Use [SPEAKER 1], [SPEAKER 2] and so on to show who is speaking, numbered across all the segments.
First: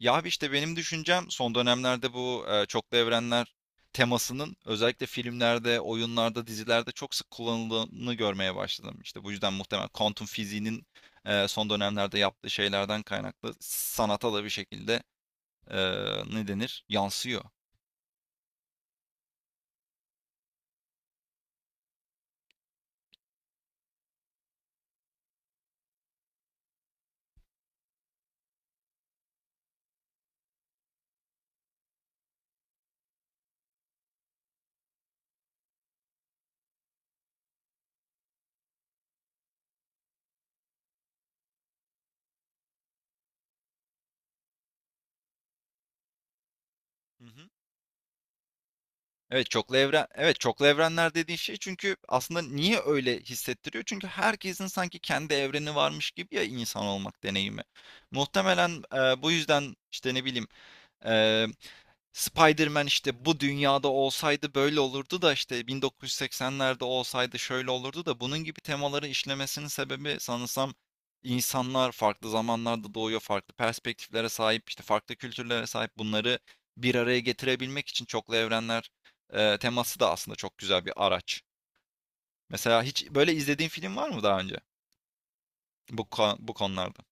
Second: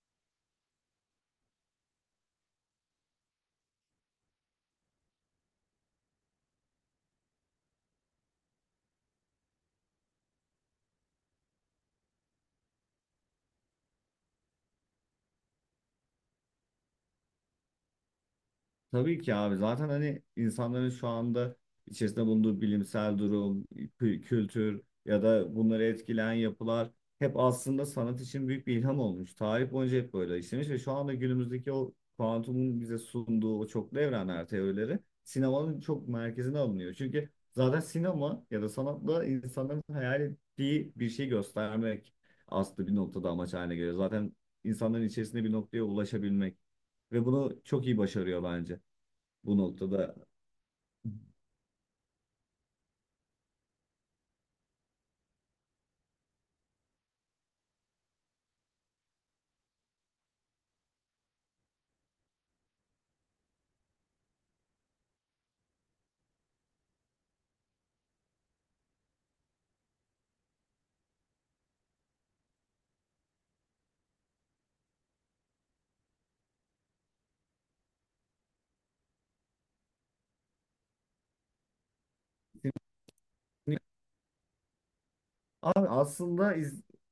[SPEAKER 1] Ya abi, işte benim düşüncem, son dönemlerde bu çoklu evrenler temasının özellikle filmlerde, oyunlarda, dizilerde çok sık kullanıldığını görmeye başladım. İşte bu yüzden muhtemelen kuantum fiziğinin son dönemlerde yaptığı şeylerden kaynaklı sanata da bir şekilde e, ne denir? Yansıyor.
[SPEAKER 2] Tabii ki abi zaten hani insanların şu anda içerisinde bulunduğu bilimsel durum, kültür ya da bunları etkileyen yapılar hep aslında sanat için büyük bir ilham olmuş. Tarih boyunca hep böyle işlemiş ve şu anda günümüzdeki o kuantumun bize sunduğu o çoklu evrenler teorileri sinemanın çok merkezine alınıyor. Çünkü zaten sinema ya da sanatla insanların hayal ettiği bir şey göstermek aslında bir noktada amaç haline geliyor. Zaten insanların içerisinde bir noktaya ulaşabilmek
[SPEAKER 1] Hı
[SPEAKER 2] ve
[SPEAKER 1] hı.
[SPEAKER 2] bunu çok iyi başarıyor bence
[SPEAKER 1] Evet,
[SPEAKER 2] bu noktada.
[SPEAKER 1] çoklu evrenler dediğin şey, çünkü aslında niye öyle hissettiriyor? Çünkü herkesin sanki kendi evreni varmış gibi, ya, insan olmak deneyimi. Muhtemelen bu yüzden işte, ne bileyim, Spider-Man işte bu dünyada olsaydı böyle olurdu da, işte 1980'lerde olsaydı şöyle olurdu da, bunun gibi temaları işlemesinin sebebi sanırsam insanlar farklı zamanlarda doğuyor, farklı perspektiflere sahip, işte farklı kültürlere sahip, bunları bir araya getirebilmek için çoklu evrenler teması da aslında çok güzel bir araç. Mesela hiç böyle izlediğin film var mı daha önce
[SPEAKER 2] Abi
[SPEAKER 1] bu
[SPEAKER 2] aslında
[SPEAKER 1] konularda?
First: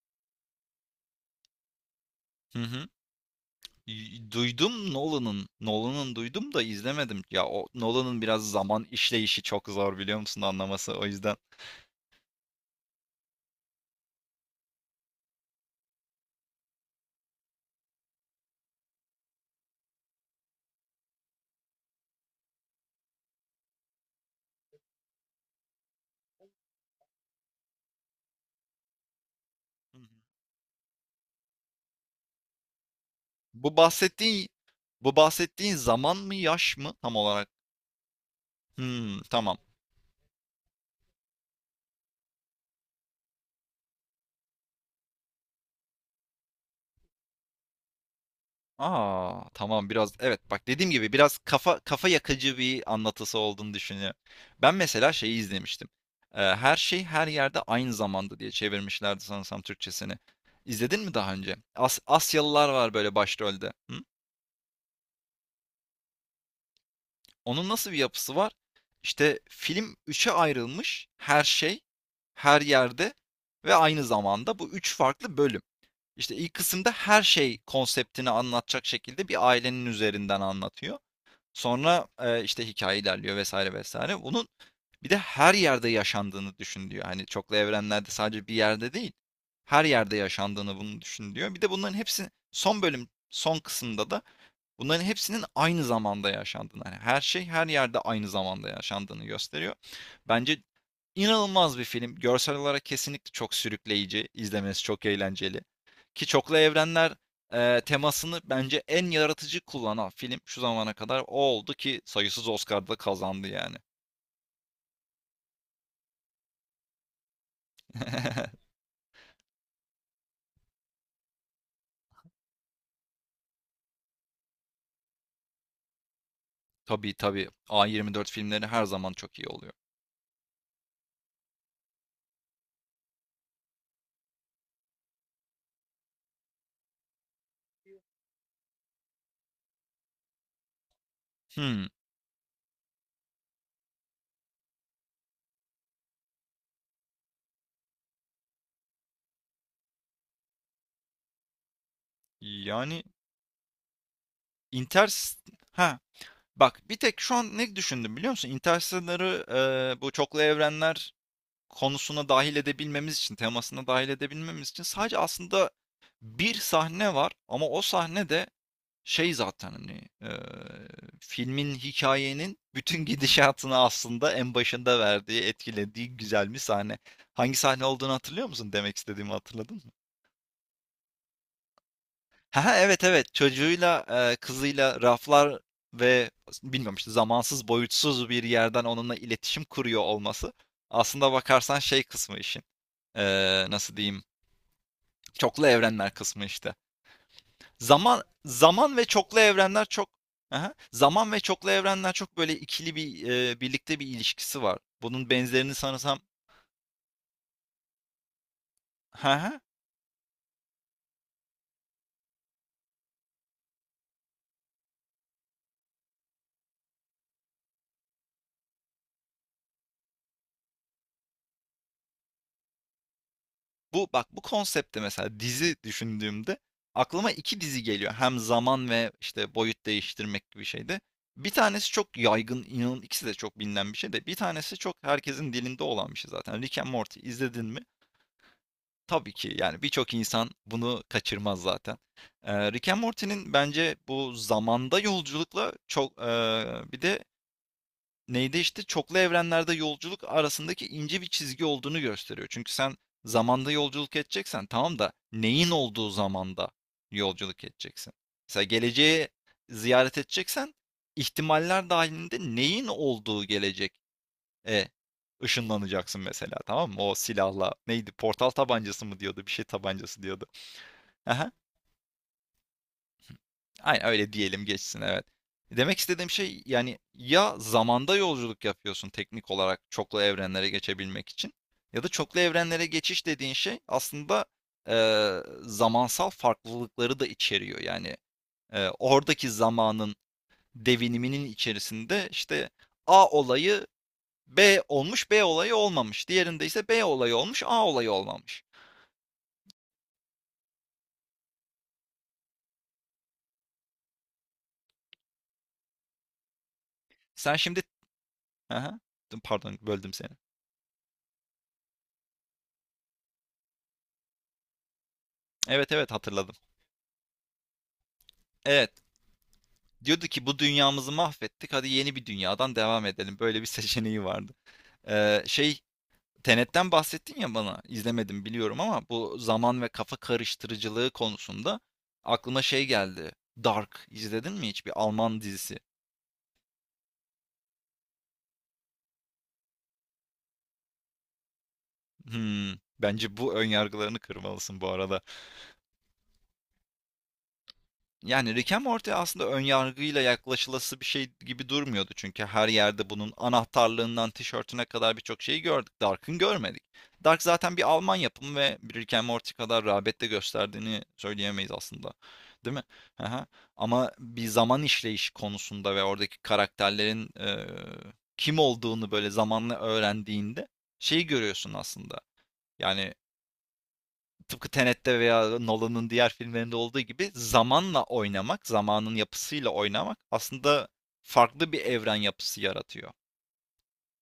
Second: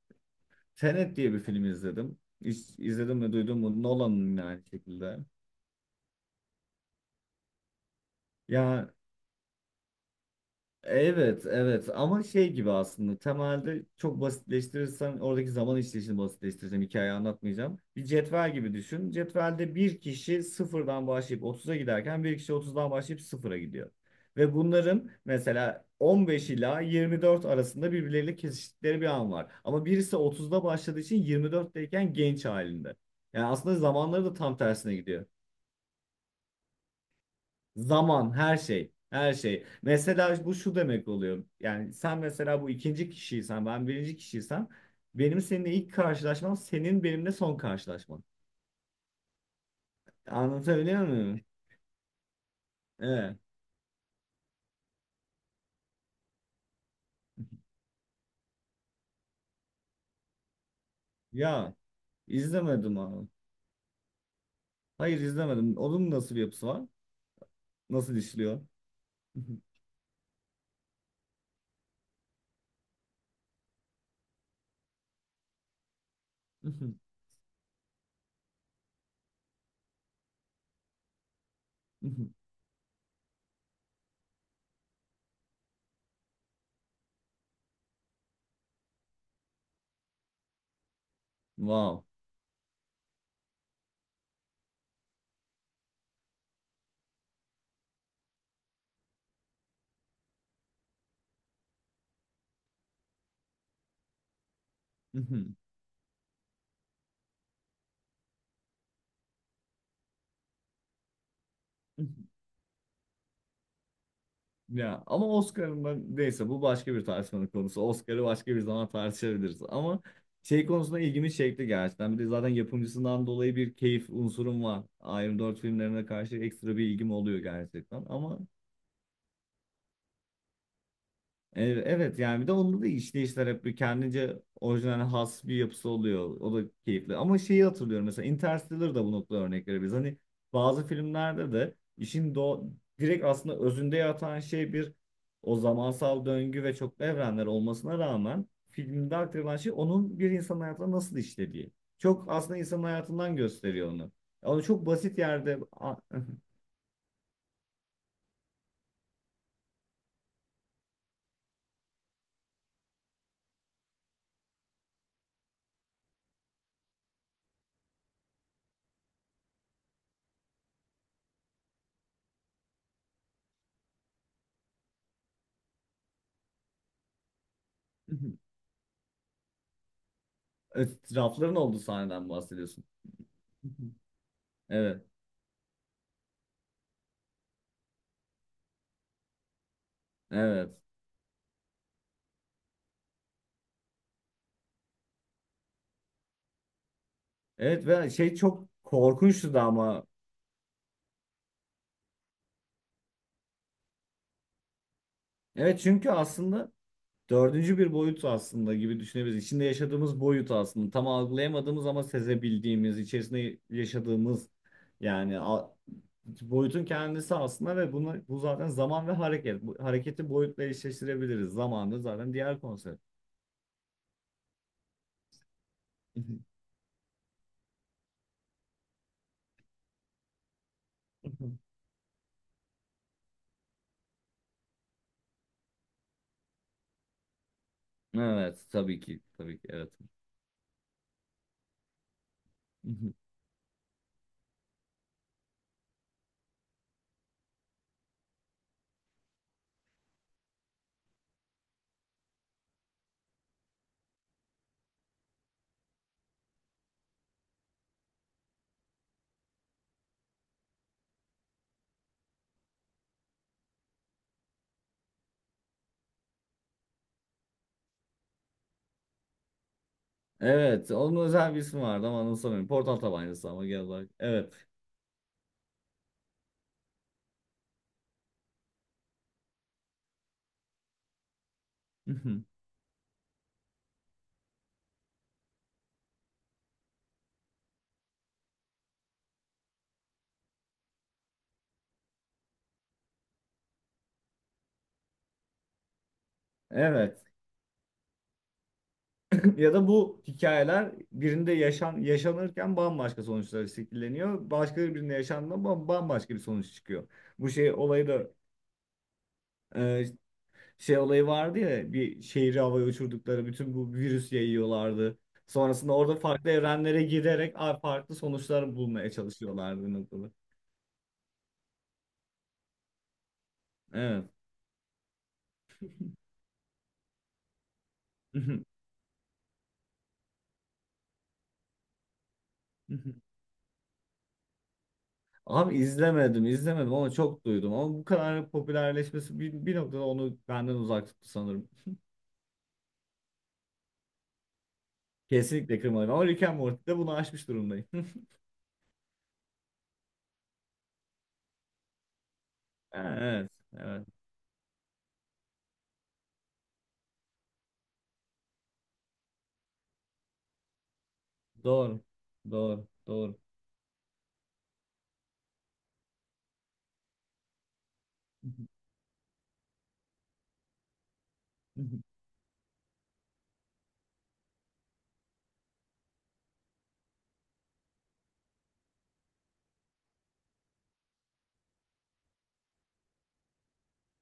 [SPEAKER 2] Tenet diye bir film izledim.
[SPEAKER 1] Hı hı.
[SPEAKER 2] İzledim ve duydum mu? Nolan'ın yine aynı
[SPEAKER 1] Duydum
[SPEAKER 2] şekilde.
[SPEAKER 1] Nolan'ın. Nolan'ın duydum da izlemedim. Ya, o Nolan'ın biraz zaman
[SPEAKER 2] Ya,
[SPEAKER 1] işleyişi çok zor, biliyor musun, anlaması, o yüzden.
[SPEAKER 2] evet, evet ama şey gibi aslında temelde çok basitleştirirsen oradaki zaman işleyişini basitleştireceğim, hikayeyi anlatmayacağım. Bir cetvel gibi düşün. Cetvelde bir kişi sıfırdan başlayıp otuza giderken bir kişi otuzdan başlayıp sıfıra gidiyor. Ve bunların mesela 15 ila 24 arasında birbirleriyle kesiştikleri bir an var. Ama
[SPEAKER 1] Hı
[SPEAKER 2] birisi
[SPEAKER 1] hı.
[SPEAKER 2] otuzda başladığı için 24'teyken genç halinde. Yani aslında
[SPEAKER 1] Bu
[SPEAKER 2] zamanları da
[SPEAKER 1] bahsettiğin
[SPEAKER 2] tam tersine
[SPEAKER 1] bu
[SPEAKER 2] gidiyor.
[SPEAKER 1] bahsettiğin zaman mı, yaş mı tam olarak?
[SPEAKER 2] Zaman, her şey,
[SPEAKER 1] Hmm,
[SPEAKER 2] her
[SPEAKER 1] tamam.
[SPEAKER 2] şey. Mesela bu şu demek oluyor. Yani sen mesela bu ikinci kişiysen, ben birinci kişiysem, benim seninle ilk karşılaşmam, senin benimle son karşılaşman.
[SPEAKER 1] Aa, tamam, biraz, evet, bak, dediğim
[SPEAKER 2] Anlatabiliyor
[SPEAKER 1] gibi biraz
[SPEAKER 2] muyum?
[SPEAKER 1] kafa yakıcı bir
[SPEAKER 2] Evet.
[SPEAKER 1] anlatısı olduğunu düşünüyorum. Ben mesela şeyi izlemiştim. Her Şey Her Yerde Aynı Zamanda diye çevirmişlerdi sanırsam Türkçesini. İzledin mi daha önce?
[SPEAKER 2] Ya,
[SPEAKER 1] Asyalılar var
[SPEAKER 2] izlemedim
[SPEAKER 1] böyle
[SPEAKER 2] abi.
[SPEAKER 1] başrolde. Hı?
[SPEAKER 2] Hayır, izlemedim. Onun nasıl bir yapısı var?
[SPEAKER 1] Onun nasıl bir
[SPEAKER 2] Nasıl
[SPEAKER 1] yapısı var?
[SPEAKER 2] işliyor?
[SPEAKER 1] İşte film üçe ayrılmış: her şey, her yerde ve aynı zamanda, bu üç farklı bölüm. İşte ilk kısımda her şey konseptini anlatacak şekilde bir ailenin üzerinden anlatıyor. Sonra işte hikaye ilerliyor, vesaire vesaire. Bunun bir de her yerde yaşandığını düşün diyor. Hani çoklu evrenlerde sadece bir yerde değil, her yerde yaşandığını, bunu düşün diyor. Bir de bunların
[SPEAKER 2] Wow.
[SPEAKER 1] hepsi son bölüm, son kısımda da bunların hepsinin aynı zamanda yaşandığını, hani her şey, her yerde, aynı zamanda yaşandığını gösteriyor. Bence İnanılmaz bir film. Görsel olarak kesinlikle çok sürükleyici, izlemesi çok eğlenceli. Ki çoklu evrenler temasını bence en yaratıcı kullanan film şu zamana kadar o oldu, ki sayısız Oscar'da da kazandı yani.
[SPEAKER 2] Ya ama Oscar'ın, ben neyse, bu başka bir tartışmanın konusu. Oscar'ı başka bir zaman tartışabiliriz. Ama şey konusunda ilgimi çekti gerçekten. Bir de zaten yapımcısından dolayı bir keyif unsurum var. Iron 4 filmlerine karşı ekstra bir ilgim
[SPEAKER 1] Tabii,
[SPEAKER 2] oluyor
[SPEAKER 1] tabii.
[SPEAKER 2] gerçekten.
[SPEAKER 1] A24
[SPEAKER 2] Ama
[SPEAKER 1] filmleri her zaman çok iyi oluyor.
[SPEAKER 2] Evet, yani bir de onda da işleyişler hep bir kendince orijinal, has bir yapısı oluyor. O da keyifli. Ama şeyi hatırlıyorum, mesela Interstellar da bu noktada örnek verebiliriz. Hani bazı filmlerde de
[SPEAKER 1] Hmm.
[SPEAKER 2] işin direkt aslında özünde yatan şey bir o zamansal döngü ve çoklu evrenler olmasına rağmen filmde aktarılan şey onun bir insanın hayatına nasıl işlediği. Çok aslında insanın
[SPEAKER 1] Yani
[SPEAKER 2] hayatından gösteriyor onu. Ama çok
[SPEAKER 1] Inter...
[SPEAKER 2] basit yerde,
[SPEAKER 1] ha, bak, bir tek şu an ne düşündüm biliyor musun? Interstellar'ı bu çoklu evrenler konusuna dahil edebilmemiz için, temasına dahil edebilmemiz için sadece aslında bir sahne var, ama o sahne de şey zaten, hani e, filmin, hikayenin bütün gidişatını aslında en başında verdiği, etkilediği güzel bir sahne. Hangi sahne olduğunu hatırlıyor musun? Demek istediğimi hatırladın mı?
[SPEAKER 2] etrafların olduğu sahneden
[SPEAKER 1] Ha,
[SPEAKER 2] bahsediyorsun.
[SPEAKER 1] evet, evet, çocuğuyla kızıyla,
[SPEAKER 2] Evet,
[SPEAKER 1] raflar ve, bilmiyorum, işte zamansız, boyutsuz bir yerden onunla iletişim kuruyor olması.
[SPEAKER 2] evet.
[SPEAKER 1] Aslında bakarsan şey kısmı işin. E, nasıl diyeyim? Çoklu evrenler kısmı işte.
[SPEAKER 2] Evet ve
[SPEAKER 1] Zaman
[SPEAKER 2] şey çok
[SPEAKER 1] zaman ve çoklu
[SPEAKER 2] korkunçtu da
[SPEAKER 1] evrenler
[SPEAKER 2] ama.
[SPEAKER 1] çok Hı Zaman ve çoklu evrenler çok böyle ikili bir, birlikte bir ilişkisi var. Bunun benzerini
[SPEAKER 2] Evet çünkü
[SPEAKER 1] sanırsam.
[SPEAKER 2] aslında dördüncü bir boyut aslında gibi düşünebiliriz.
[SPEAKER 1] Hı
[SPEAKER 2] İçinde yaşadığımız boyut aslında. Tam algılayamadığımız ama sezebildiğimiz, içerisinde yaşadığımız yani boyutun kendisi aslında ve bunu, bu zaten zaman ve hareket. Bu, hareketi boyutla eşleştirebiliriz. Zaman da zaten diğer konsept.
[SPEAKER 1] Bu bak, bu konsepte mesela dizi düşündüğümde aklıma 2 dizi geliyor. Hem zaman ve, işte, boyut değiştirmek gibi şeyde. Bir tanesi çok yaygın, inan ikisi de çok bilinen bir şey, de bir tanesi çok herkesin dilinde olan bir şey zaten. Rick and Morty izledin mi?
[SPEAKER 2] Evet, tabii ki.
[SPEAKER 1] Tabii ki,
[SPEAKER 2] Tabii ki
[SPEAKER 1] yani
[SPEAKER 2] evet.
[SPEAKER 1] birçok insan bunu kaçırmaz zaten. Rick and Morty'nin bence bu zamanda yolculukla çok, bir de neydi, işte çoklu evrenlerde yolculuk arasındaki ince bir çizgi olduğunu gösteriyor. Çünkü sen zamanda yolculuk edeceksen, tamam da, neyin olduğu zamanda yolculuk edeceksin? Mesela geleceği ziyaret edeceksen, ihtimaller dahilinde neyin olduğu gelecek. Eee, ışınlanacaksın mesela, tamam mı? O silahla, neydi, portal tabancası mı diyordu, bir şey tabancası diyordu.
[SPEAKER 2] Evet, onun
[SPEAKER 1] Hı
[SPEAKER 2] özel bir ismi vardı ama anımsamıyorum. Portal tabancası ama gel
[SPEAKER 1] Aynen
[SPEAKER 2] bak.
[SPEAKER 1] öyle diyelim,
[SPEAKER 2] Evet.
[SPEAKER 1] geçsin, evet. Demek istediğim şey, yani ya zamanda yolculuk yapıyorsun teknik olarak çoklu evrenlere geçebilmek için, ya da çoklu evrenlere geçiş dediğin şey aslında zamansal farklılıkları da içeriyor. Yani oradaki zamanın deviniminin içerisinde, işte A olayı, B olmuş, B olayı olmamış. Diğerinde ise B
[SPEAKER 2] Evet.
[SPEAKER 1] olayı olmuş, A olayı olmamış.
[SPEAKER 2] Ya da bu hikayeler birinde yaşan, yaşanırken bambaşka sonuçlar şekilleniyor. Başka birinde yaşandığında bambaşka bir sonuç çıkıyor. Bu
[SPEAKER 1] Sen
[SPEAKER 2] şey
[SPEAKER 1] şimdi...
[SPEAKER 2] olayı da,
[SPEAKER 1] Aha. Pardon,
[SPEAKER 2] e,
[SPEAKER 1] böldüm seni.
[SPEAKER 2] şey olayı vardı ya, bir şehri havaya uçurdukları, bütün bu virüs yayıyorlardı.
[SPEAKER 1] Evet,
[SPEAKER 2] Sonrasında
[SPEAKER 1] evet,
[SPEAKER 2] orada farklı
[SPEAKER 1] hatırladım.
[SPEAKER 2] evrenlere giderek farklı sonuçlar
[SPEAKER 1] Evet.
[SPEAKER 2] bulmaya çalışıyorlardı bir
[SPEAKER 1] Diyordu
[SPEAKER 2] noktada.
[SPEAKER 1] ki, bu dünyamızı mahvettik, hadi yeni bir dünyadan devam edelim. Böyle bir seçeneği
[SPEAKER 2] Evet.
[SPEAKER 1] vardı. Şey, Tenet'ten bahsettin ya bana. İzlemedim biliyorum, ama bu zaman ve kafa karıştırıcılığı konusunda aklıma şey geldi. Dark izledin mi hiç? Bir Alman
[SPEAKER 2] Abi
[SPEAKER 1] dizisi.
[SPEAKER 2] izlemedim, izlemedim ama çok duydum. Ama bu kadar popülerleşmesi bir noktada onu benden uzak tuttu sanırım.
[SPEAKER 1] Hmm, bence bu ön yargılarını kırmalısın bu arada.
[SPEAKER 2] Kesinlikle kırmadım. Ama Rick and Morty'de bunu aşmış durumdayım.
[SPEAKER 1] Yani Rick and Morty aslında önyargıyla yaklaşılası bir şey gibi durmuyordu. Çünkü her yerde
[SPEAKER 2] Ha,
[SPEAKER 1] bunun
[SPEAKER 2] evet, evet.
[SPEAKER 1] anahtarlığından tişörtüne kadar birçok şeyi gördük. Dark'ın görmedik. Dark zaten bir Alman yapımı ve bir Rick and Morty kadar rağbet de gösterdiğini söyleyemeyiz
[SPEAKER 2] Doğru.
[SPEAKER 1] aslında. Değil mi?
[SPEAKER 2] Doğru, doğru.
[SPEAKER 1] Aha. Ama bir zaman işleyişi konusunda ve oradaki karakterlerin kim olduğunu böyle zamanla öğrendiğinde şeyi görüyorsun aslında. Yani tıpkı Tenet'te veya Nolan'ın diğer filmlerinde olduğu gibi, zamanla oynamak, zamanın yapısıyla oynamak aslında farklı bir evren yapısı yaratıyor.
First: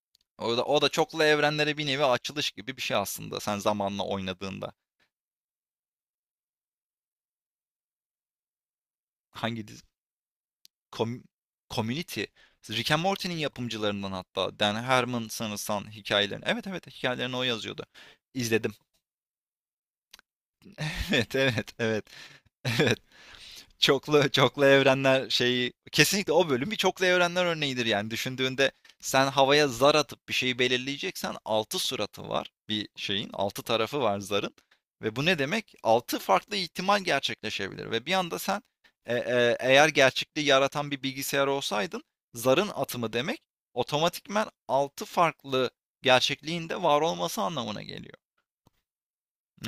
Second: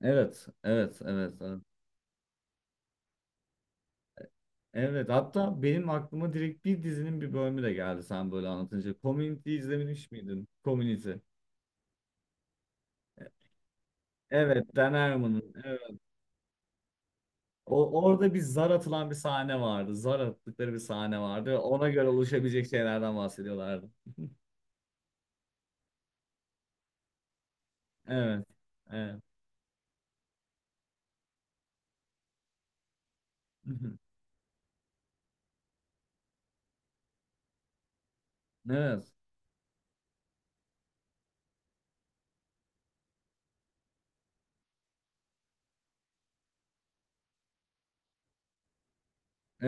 [SPEAKER 2] Evet,
[SPEAKER 1] O da
[SPEAKER 2] evet,
[SPEAKER 1] çoklu
[SPEAKER 2] evet, evet.
[SPEAKER 1] evrenlere bir nevi açılış gibi bir şey aslında, sen zamanla oynadığında.
[SPEAKER 2] Evet, hatta benim aklıma direkt bir dizinin bir bölümü de geldi sen böyle anlatınca. Community
[SPEAKER 1] Hangi dizi?
[SPEAKER 2] izlemiş miydin? Community.
[SPEAKER 1] Com- Community. Rick and Morty'nin yapımcılarından, hatta
[SPEAKER 2] Evet,
[SPEAKER 1] Dan
[SPEAKER 2] Dan
[SPEAKER 1] Harmon
[SPEAKER 2] Harmon'ın.
[SPEAKER 1] sanırsam
[SPEAKER 2] Evet.
[SPEAKER 1] hikayelerini. Evet, evet, hikayelerini o yazıyordu.
[SPEAKER 2] O, orada bir zar
[SPEAKER 1] İzledim.
[SPEAKER 2] atılan bir sahne vardı. Zar attıkları bir sahne
[SPEAKER 1] Evet,
[SPEAKER 2] vardı ve
[SPEAKER 1] evet,
[SPEAKER 2] ona
[SPEAKER 1] evet.
[SPEAKER 2] göre oluşabilecek
[SPEAKER 1] Evet.
[SPEAKER 2] şeylerden bahsediyorlardı.
[SPEAKER 1] Çoklu evrenler şeyi, kesinlikle o bölüm bir çoklu evrenler örneğidir yani.
[SPEAKER 2] Evet,
[SPEAKER 1] Düşündüğünde,
[SPEAKER 2] evet.
[SPEAKER 1] sen havaya zar atıp bir şeyi belirleyeceksen, 6 suratı var bir şeyin, 6 tarafı var zarın. Ve bu ne demek? Altı farklı ihtimal gerçekleşebilir ve bir anda sen,
[SPEAKER 2] Evet.
[SPEAKER 1] eğer gerçekliği yaratan bir bilgisayar olsaydın, zarın atımı demek otomatikman 6 farklı gerçekliğin de var olması anlamına geliyor.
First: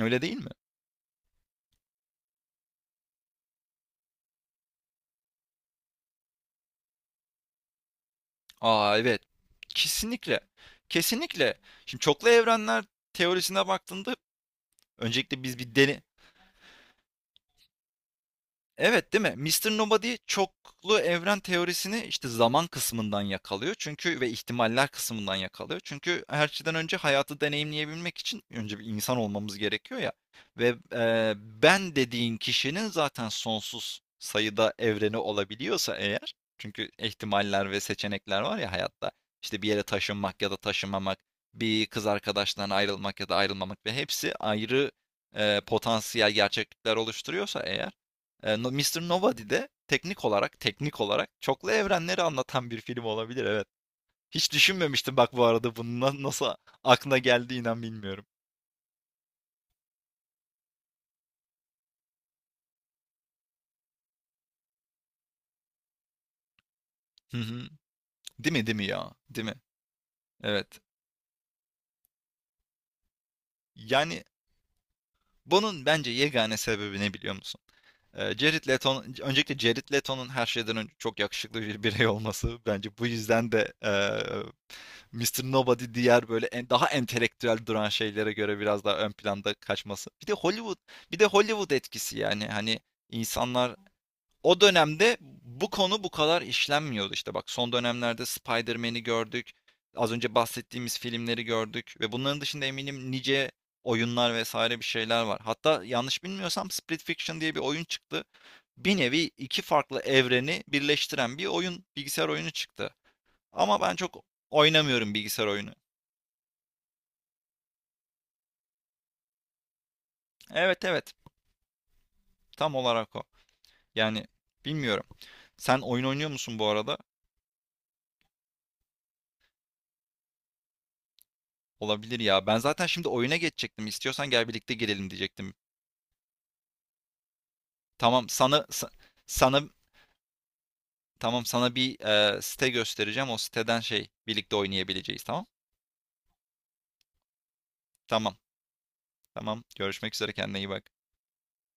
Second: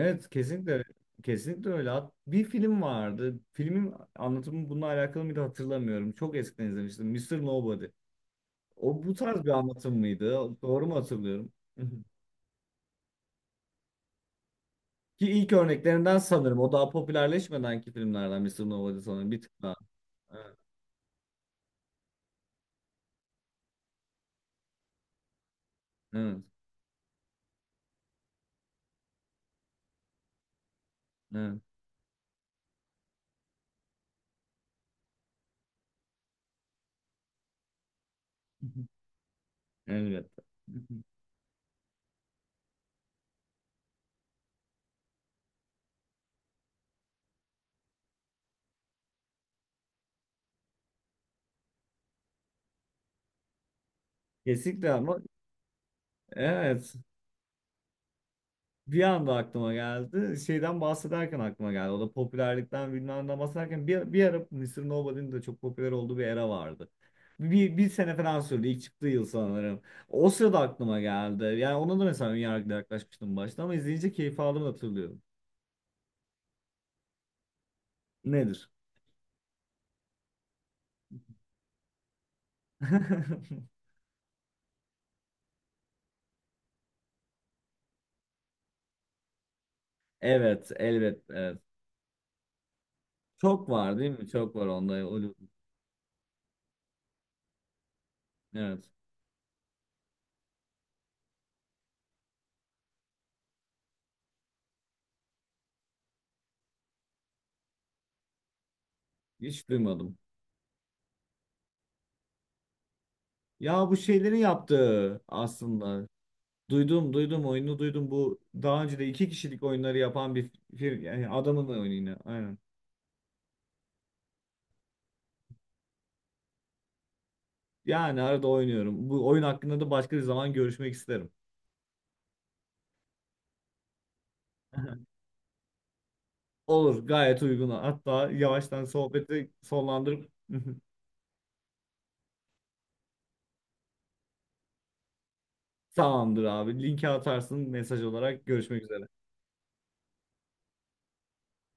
[SPEAKER 1] Öyle değil mi?
[SPEAKER 2] kesinlikle, kesinlikle öyle. Bir film vardı. Filmin anlatımı bununla alakalı mıydı hatırlamıyorum. Çok eskiden izlemiştim. Mister Nobody.
[SPEAKER 1] Aa,
[SPEAKER 2] O bu
[SPEAKER 1] evet.
[SPEAKER 2] tarz bir anlatım
[SPEAKER 1] Kesinlikle.
[SPEAKER 2] mıydı? Doğru mu hatırlıyorum?
[SPEAKER 1] Kesinlikle.
[SPEAKER 2] Hı hı.
[SPEAKER 1] Şimdi çoklu evrenler teorisine baktığında
[SPEAKER 2] Ki
[SPEAKER 1] öncelikle
[SPEAKER 2] ilk örneklerinden sanırım. O daha popülerleşmedenki filmlerden Mister Nobody
[SPEAKER 1] evet, değil
[SPEAKER 2] sanırım.
[SPEAKER 1] mi?
[SPEAKER 2] Bir tık
[SPEAKER 1] Mister
[SPEAKER 2] daha.
[SPEAKER 1] Nobody
[SPEAKER 2] Evet.
[SPEAKER 1] çoklu evren teorisini, işte zaman kısmından yakalıyor çünkü, ve ihtimaller kısmından yakalıyor. Çünkü
[SPEAKER 2] Evet.
[SPEAKER 1] her şeyden önce hayatı deneyimleyebilmek için önce bir insan olmamız gerekiyor ya ve,
[SPEAKER 2] Evet.
[SPEAKER 1] ben dediğin kişinin zaten sonsuz sayıda evreni olabiliyorsa eğer, çünkü ihtimaller ve seçenekler var ya hayatta, işte bir yere taşınmak
[SPEAKER 2] Elbette.
[SPEAKER 1] ya da taşınmamak, bir kız arkadaştan ayrılmak ya da ayrılmamak ve hepsi ayrı, potansiyel gerçeklikler oluşturuyorsa eğer, Mr. Nobody de teknik olarak çoklu evrenleri anlatan bir film olabilir, evet. Hiç
[SPEAKER 2] Kesinlikle
[SPEAKER 1] düşünmemiştim
[SPEAKER 2] ama
[SPEAKER 1] bak, bu arada bunun nasıl
[SPEAKER 2] evet.
[SPEAKER 1] aklına geldi, inan bilmiyorum.
[SPEAKER 2] Bir anda aklıma geldi. Şeyden bahsederken aklıma geldi. O da popülerlikten bilmem ne bahsederken bir ara Mr. Nobody'nin de çok popüler olduğu bir era vardı.
[SPEAKER 1] Hı hı.
[SPEAKER 2] Bir sene falan
[SPEAKER 1] Değil mi,
[SPEAKER 2] sürdü.
[SPEAKER 1] değil
[SPEAKER 2] İlk
[SPEAKER 1] mi
[SPEAKER 2] çıktığı
[SPEAKER 1] ya?
[SPEAKER 2] yıl
[SPEAKER 1] Değil mi?
[SPEAKER 2] sanırım. O sırada
[SPEAKER 1] Evet.
[SPEAKER 2] aklıma geldi. Yani ona da mesela önyargıyla yaklaşmıştım başta ama izleyince
[SPEAKER 1] Yani
[SPEAKER 2] keyif aldığımı hatırlıyorum.
[SPEAKER 1] bunun bence yegane sebebi ne biliyor musun? Jared
[SPEAKER 2] Nedir?
[SPEAKER 1] Leto, öncelikle Jared Leto'nun her şeyden önce çok yakışıklı bir birey olması, bence bu yüzden de Mr. Nobody diğer böyle, en daha entelektüel duran şeylere göre biraz daha ön planda kaçması.
[SPEAKER 2] Evet,
[SPEAKER 1] Bir
[SPEAKER 2] elbet,
[SPEAKER 1] de
[SPEAKER 2] evet.
[SPEAKER 1] Hollywood etkisi, yani hani
[SPEAKER 2] Çok
[SPEAKER 1] insanlar
[SPEAKER 2] var değil mi? Çok
[SPEAKER 1] o
[SPEAKER 2] var onda.
[SPEAKER 1] dönemde bu konu bu kadar işlenmiyordu, işte bak, son dönemlerde
[SPEAKER 2] Evet.
[SPEAKER 1] Spider-Man'i gördük. Az önce bahsettiğimiz filmleri gördük ve bunların dışında eminim nice oyunlar, vesaire, bir şeyler var. Hatta yanlış bilmiyorsam Split Fiction diye bir oyun çıktı. Bir nevi iki
[SPEAKER 2] Hiç
[SPEAKER 1] farklı
[SPEAKER 2] duymadım.
[SPEAKER 1] evreni birleştiren bir oyun, bilgisayar oyunu çıktı. Ama
[SPEAKER 2] Ya
[SPEAKER 1] ben
[SPEAKER 2] bu
[SPEAKER 1] çok
[SPEAKER 2] şeylerin
[SPEAKER 1] oynamıyorum
[SPEAKER 2] yaptığı
[SPEAKER 1] bilgisayar oyunu.
[SPEAKER 2] aslında. Duydum, duydum, oyunu duydum. Bu daha önce de iki kişilik oyunları yapan bir
[SPEAKER 1] Evet, evet.
[SPEAKER 2] yani adamın oyunu yine. Aynen.
[SPEAKER 1] Tam olarak o. Yani bilmiyorum. Sen oyun oynuyor musun bu arada?
[SPEAKER 2] Yani arada oynuyorum. Bu oyun hakkında da başka bir zaman görüşmek isterim.
[SPEAKER 1] Olabilir ya. Ben zaten şimdi oyuna geçecektim. İstiyorsan gel birlikte girelim diyecektim.
[SPEAKER 2] Olur, gayet uygun.
[SPEAKER 1] Tamam
[SPEAKER 2] Hatta
[SPEAKER 1] sana
[SPEAKER 2] yavaştan
[SPEAKER 1] sa-
[SPEAKER 2] sohbeti
[SPEAKER 1] sana
[SPEAKER 2] sonlandırıp
[SPEAKER 1] tamam, sana bir site göstereceğim. O siteden şey birlikte oynayabileceğiz, tamam?
[SPEAKER 2] tamamdır abi. Linki atarsın mesaj
[SPEAKER 1] Tamam.
[SPEAKER 2] olarak. Görüşmek üzere.
[SPEAKER 1] Tamam. Görüşmek üzere, kendine iyi bak.